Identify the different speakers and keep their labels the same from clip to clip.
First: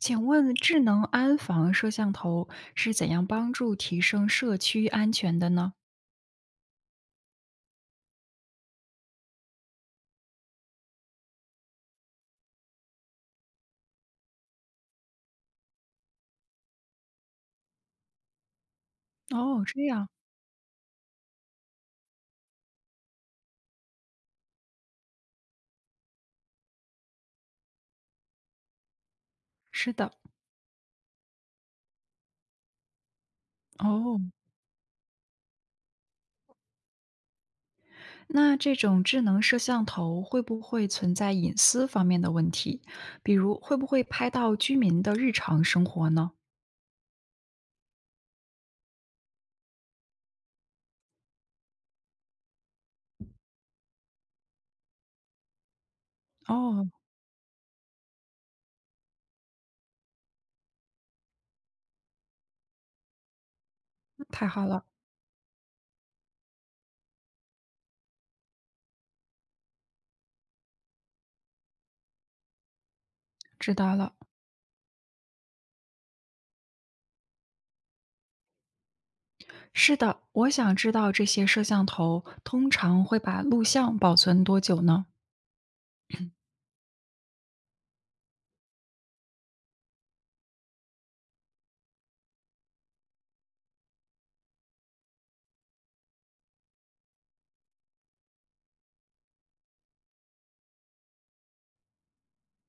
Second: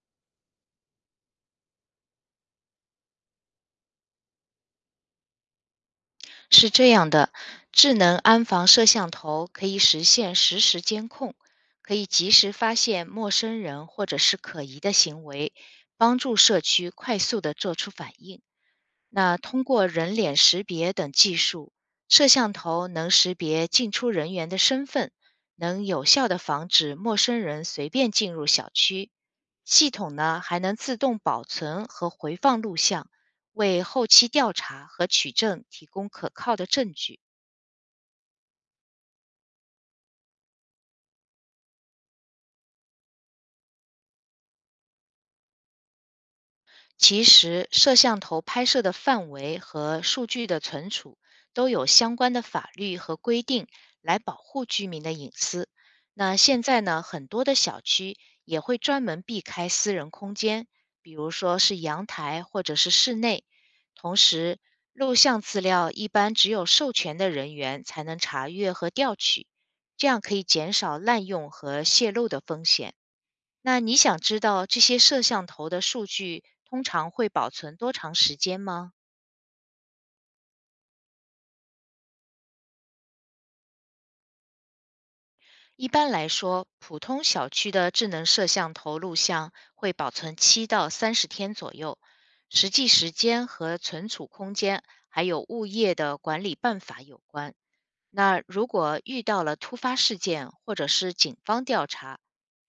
Speaker 1: 请问智能安防摄像头是怎样帮助提升社区安全的呢？
Speaker 2: 是这样的，智能安防摄像头可以实现实时监控，可以及时发现陌生人或者是可疑的行为，帮助社区快速的做出反应。那
Speaker 1: 哦，
Speaker 2: 通
Speaker 1: 这
Speaker 2: 过
Speaker 1: 样，
Speaker 2: 人脸识别等技术，摄像头能识别进出人员的身份，能有效的防止陌生人随便进入小区。
Speaker 1: 是
Speaker 2: 系
Speaker 1: 的，
Speaker 2: 统呢还能自动保存和回放录像，为后
Speaker 1: 哦，
Speaker 2: 期调查和取证提供可靠的证据。
Speaker 1: 那这种智能摄像头会不会存在隐私方面的问题？比如会不会拍到居民的日常生活呢？
Speaker 2: 其实，摄像头拍摄的范围和数据的存储都有相关的法律和规定来保护居民的隐私。那现在
Speaker 1: 哦，
Speaker 2: 呢，很多的小区也会专门避开私人空间，比如说是阳台或者是室内。同
Speaker 1: 太
Speaker 2: 时，
Speaker 1: 好了，
Speaker 2: 录像资料一般只有授权的人员才能查阅和调取，这样可以减少滥用和泄露的风险。
Speaker 1: 知
Speaker 2: 那
Speaker 1: 道
Speaker 2: 你
Speaker 1: 了。
Speaker 2: 想知道这些摄像头的数据通常会保存多长时间吗？
Speaker 1: 是的，我想知道这些摄像头通常会把录像保存多久呢？
Speaker 2: 一般来说，普通小区的智能摄像头录像会保存7到30天左右，实际时间和存储空间还有物业的管理办法有关。那如果遇到了突发事件或者是警方调查，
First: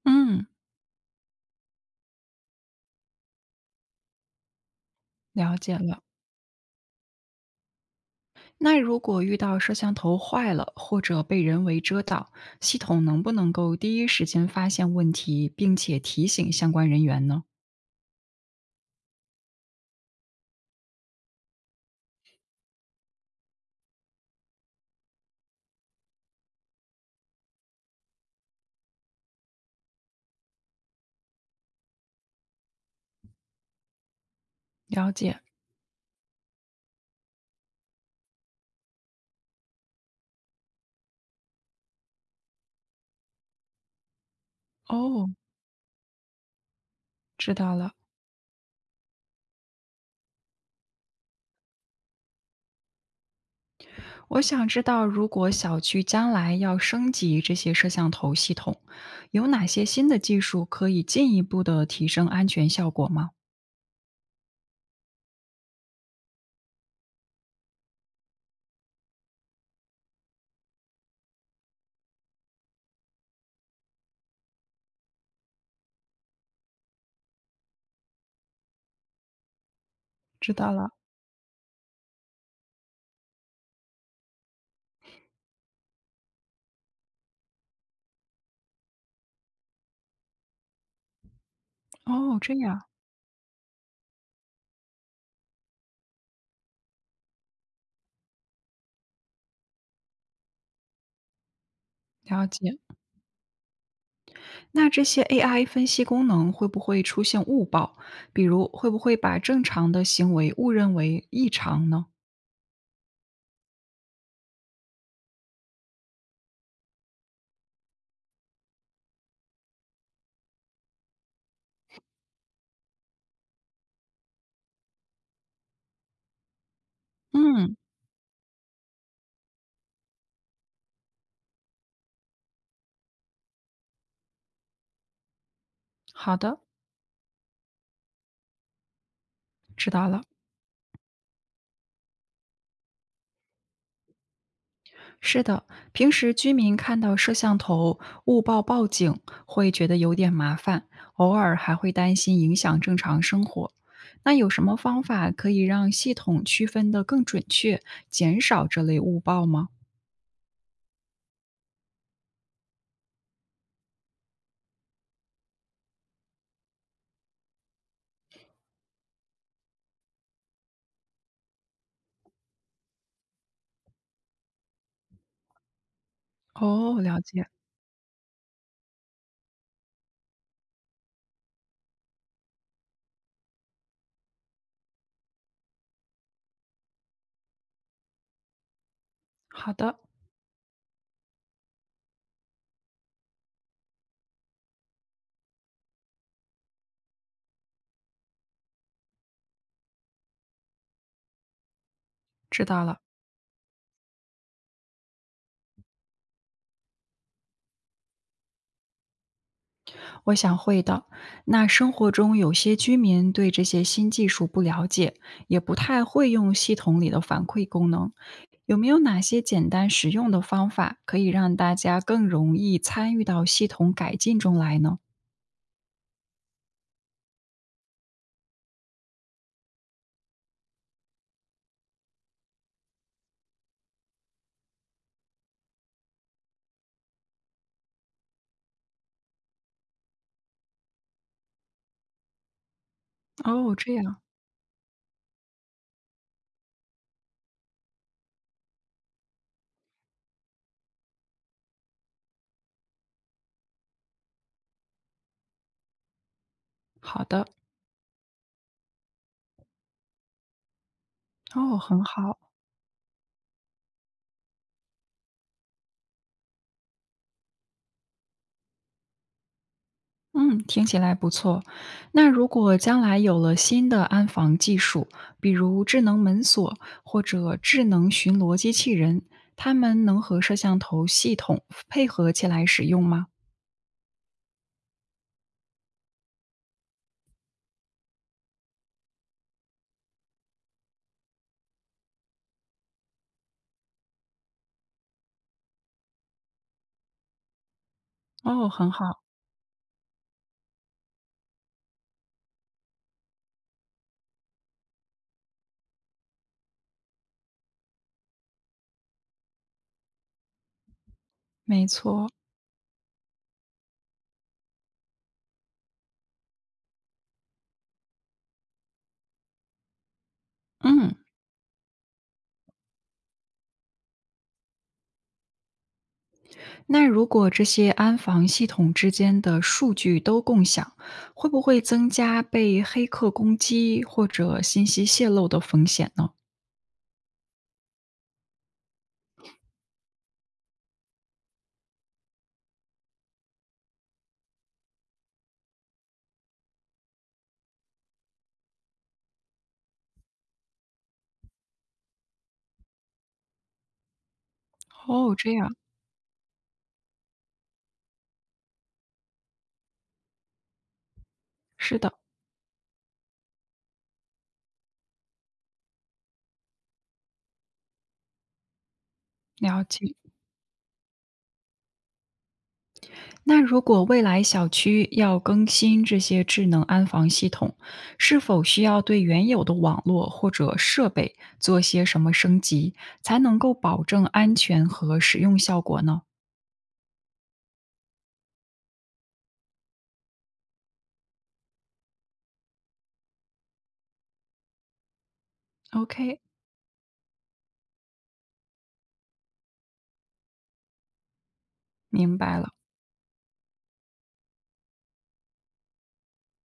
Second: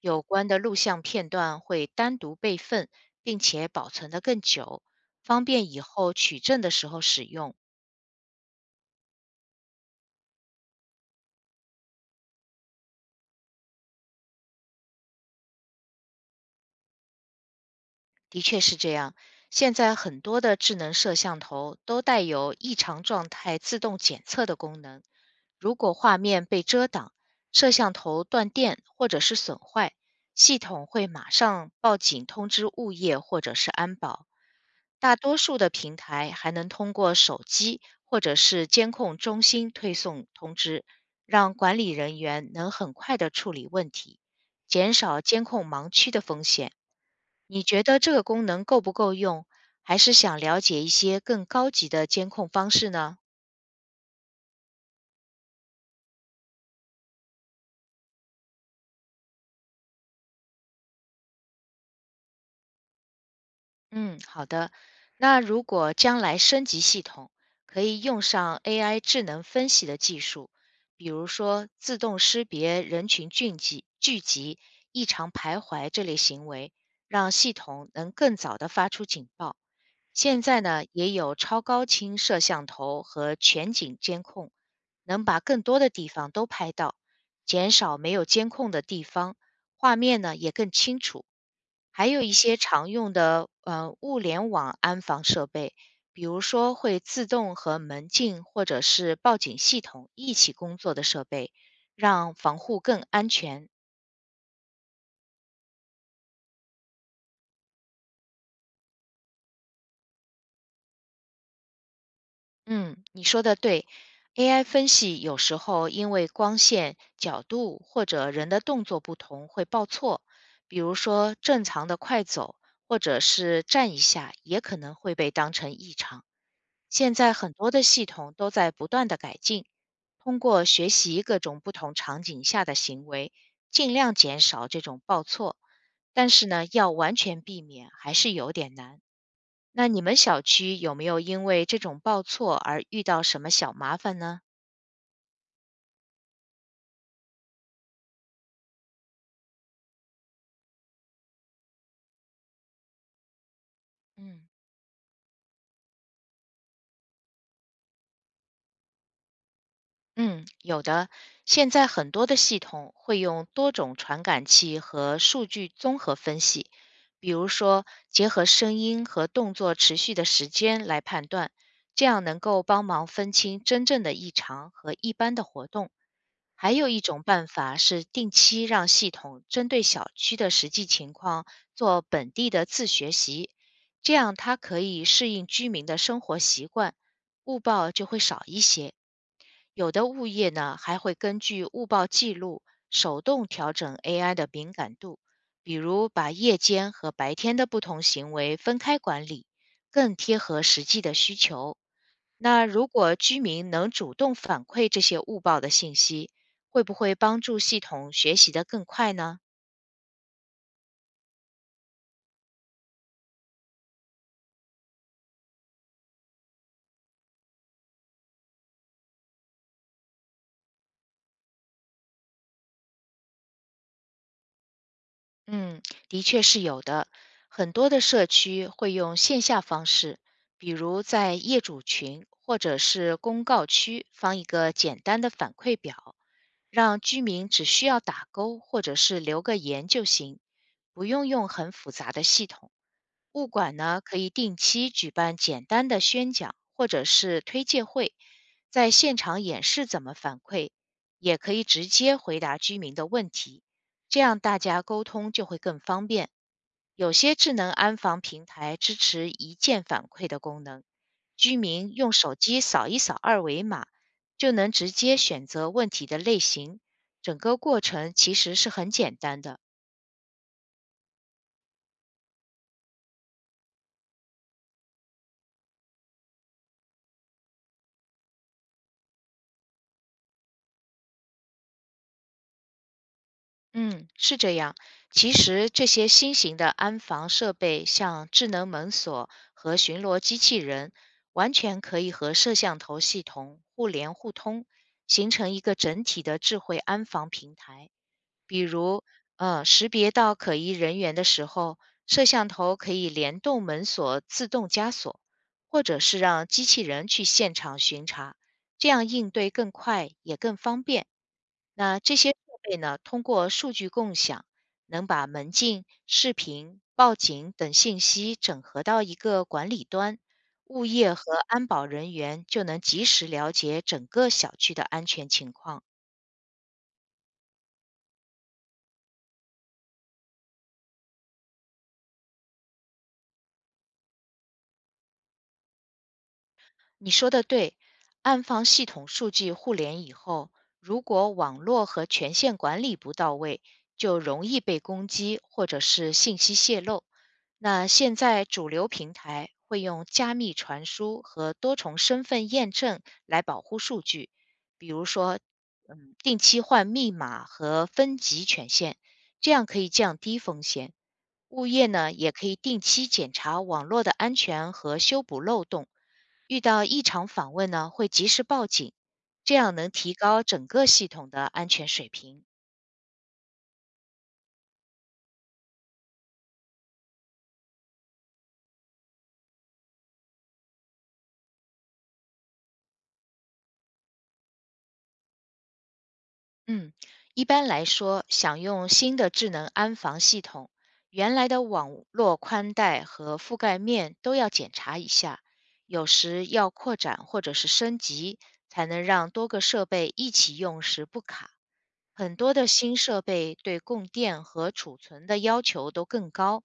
Speaker 2: 有
Speaker 1: 嗯，
Speaker 2: 关的录像片段会单独备份，并且保存得更久，方
Speaker 1: 了
Speaker 2: 便
Speaker 1: 解
Speaker 2: 以
Speaker 1: 了。
Speaker 2: 后取证的时候使用。
Speaker 1: 那如果遇到摄像头坏了或者被人为遮挡，系统能不能够第一时间发现问题，并且提醒相关人员呢？
Speaker 2: 的确是这样，现在很多的智能摄像头都带有异常状态自动检测的功能。如果画面被遮挡、摄像头断电或者是损坏，系统会马上报警通知物业或者是安保。
Speaker 1: 了
Speaker 2: 大多
Speaker 1: 解，
Speaker 2: 数的平台还能通过手机或者是监控中心推送通知，让管理人员能很快的处理问题，减少
Speaker 1: 哦，
Speaker 2: 监控盲区的风险。
Speaker 1: 知
Speaker 2: 你
Speaker 1: 道
Speaker 2: 觉
Speaker 1: 了。
Speaker 2: 得这个功能够不够用？还是想了解一些更高级的监控方式呢？
Speaker 1: 我想知道，如果小区将来要升级这些摄像头系统，有哪些新的技术可以进一步的提升安全效果吗？
Speaker 2: 嗯，好的。那如果将来升级系统，可以用上 AI 智能分析的技术，比如说自动识别人群聚集、异常徘徊这类行为，让系统能更早的发出警报。现
Speaker 1: 知
Speaker 2: 在
Speaker 1: 道
Speaker 2: 呢，
Speaker 1: 了，
Speaker 2: 也有超高清摄像头和全景监控，能把更多的地方都拍到，减少没有监控的地方，画面呢也更清楚。还有一
Speaker 1: 哦，这
Speaker 2: 些
Speaker 1: 样
Speaker 2: 常用的物联网安防设备，比如说会自动和门禁或者是报警系统一起工作的设备，让
Speaker 1: 了
Speaker 2: 防
Speaker 1: 解。
Speaker 2: 护更安全。
Speaker 1: 那这些 AI 分析功能会不会出现误报？比如，会不会把正常的行为误认为异常呢？
Speaker 2: 嗯，你说的对，AI 分析有时候因为光线、角度或者人的动作不同会报错，比如说正常的快走或者是站一下，也可能会被当成异常。现在很多
Speaker 1: 嗯，
Speaker 2: 的系统都在不断的改进，通过学习各种不同场景下的行为，尽量减少这种报错。但
Speaker 1: 好
Speaker 2: 是
Speaker 1: 的，
Speaker 2: 呢，要完全避免还是有点难。那
Speaker 1: 知
Speaker 2: 你
Speaker 1: 道
Speaker 2: 们
Speaker 1: 了。
Speaker 2: 小区有没有因为这种报错而遇到什么小麻烦呢？
Speaker 1: 是的，平时居民看到摄像头误报报警，会觉得有点麻烦，偶尔还会担心影响正常生活。那
Speaker 2: 嗯。
Speaker 1: 有什么方法可以让系统区分得更准确，减少这类误报吗？
Speaker 2: 嗯，有的。现在很多的系统会用多种传感器和数据综合分析，比如说结合声音和动作持续的时间来判断，这样能够帮忙分清真正的异常和一般的活动。还有
Speaker 1: 哦，
Speaker 2: 一
Speaker 1: 了
Speaker 2: 种办
Speaker 1: 解。
Speaker 2: 法是定期让系统针对小区的实际情况做本地的自学习，这样它可以适应居民的生活习惯，误报就会少一些。
Speaker 1: 好
Speaker 2: 有
Speaker 1: 的，
Speaker 2: 的物业呢还会根据误报记录手动调整 AI 的敏感度，比如把夜间和白天的不同行为分开管理，更贴合实际的需求。
Speaker 1: 知
Speaker 2: 那
Speaker 1: 道
Speaker 2: 如
Speaker 1: 了。
Speaker 2: 果居民能主动反馈这些误报的信息，会不会帮助系统学习得更快呢？
Speaker 1: 我想会的。那生活中有些居民对这些新技术不了解，也不太会用系统里的反馈功能，有没有哪些简单实用的方法可以让大家更容易参与到系统改进中来呢？
Speaker 2: 嗯，的确是有的。很多的社区会用线下方式，比如在业主群或者是公告区放一个简单的反馈表，让居民只需要打勾或者是留个言就行，不用用很复杂的系统。物
Speaker 1: 哦，
Speaker 2: 管
Speaker 1: 这
Speaker 2: 呢可
Speaker 1: 样，
Speaker 2: 以定期举办简单的宣讲或者是推介会，在现场演示怎么反馈，也可以直接回答居民的问题，这样大家沟通就会更方便。有
Speaker 1: 好
Speaker 2: 些
Speaker 1: 的，
Speaker 2: 智能安防平台支持一键反馈的功能，居
Speaker 1: 哦，
Speaker 2: 民
Speaker 1: 很
Speaker 2: 用手
Speaker 1: 好。
Speaker 2: 机扫一扫二维码，就能直接选择问题的类型，整个过程其实是很简单的。
Speaker 1: 嗯，听起来不错。那如果将来有了新的安防技术，比如智能门锁或者智能巡逻机器人，它们能和摄像头系统配合起来使用吗？
Speaker 2: 嗯，是这样。其实这些新型的安防设备，像智能门锁和巡逻机器人，完全可以和摄像头系统互联互通，形成一个整体的智慧安防平台。比
Speaker 1: 哦，很
Speaker 2: 如，
Speaker 1: 好，
Speaker 2: 识别到可疑人员的时候，摄像头可以联动门锁自动加锁，或者是让机器人去现场巡查，这样应对更快也更方便。
Speaker 1: 没
Speaker 2: 那这
Speaker 1: 错。
Speaker 2: 些设备呢，通过数据共享，能把门禁、视频、报警等信息整合到一个管理端，物
Speaker 1: 嗯，
Speaker 2: 业和安保人员就能及时了解整个小区的安全情况。
Speaker 1: 那如果这些安防系统之间的数据都共享，会不会增加被黑客攻击或者信息泄露的风险呢？
Speaker 2: 你说的对，安防系统数据互联以后，如果网络和权限管理不到位，就容易被攻击或者是信息泄露。那现在主流平台会用加密传输和多重身份验证来保护数据，比如
Speaker 1: 哦，
Speaker 2: 说，
Speaker 1: 这样，
Speaker 2: 定期换密码和分级权限，这样可以降低风险。物业
Speaker 1: 是
Speaker 2: 呢，
Speaker 1: 的，
Speaker 2: 也可以定期检查网络的安全和修补漏洞。遇到异常访问呢，会及时报警，这样
Speaker 1: 了
Speaker 2: 能
Speaker 1: 解。
Speaker 2: 提高整个系统的安全水平。
Speaker 1: 那如果未来小区要更新这些智能安防系统，是否需要对原有的网络或者设备做些什么升级，才能够保证安全和使用效果呢
Speaker 2: 嗯，一般来说，想用新的智能安防系统，原来的网络宽带和覆盖面都要检查一下，有
Speaker 1: ？OK，
Speaker 2: 时要扩展或者是升级，才能让多个设备一起用时不卡。很
Speaker 1: 明
Speaker 2: 多
Speaker 1: 白
Speaker 2: 的
Speaker 1: 了。
Speaker 2: 新设备对供电和储存的要求都更高，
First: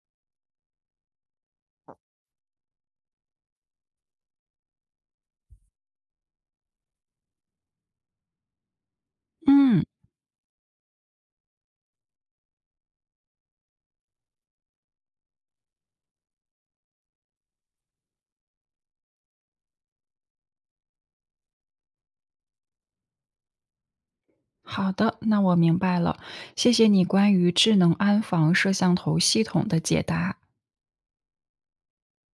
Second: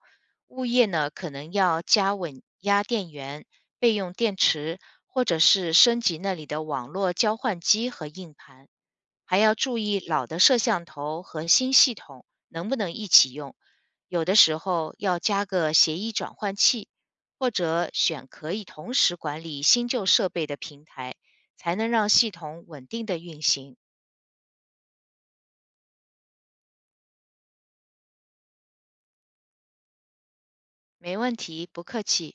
Speaker 2: 物业呢可能要加稳压电源、备用电池，或者是升级那里的网络交换机和硬盘。还要注
Speaker 1: 嗯，
Speaker 2: 意老的摄像头和新系统能不能一起用，有的时候要加个协议转换器，或者选可以同时管理新旧设备的平台，才能让系统稳定的运行。
Speaker 1: 好的，那我明白了。谢谢你关于智能安防摄像头系统的解答。
Speaker 2: 没问题，不客气。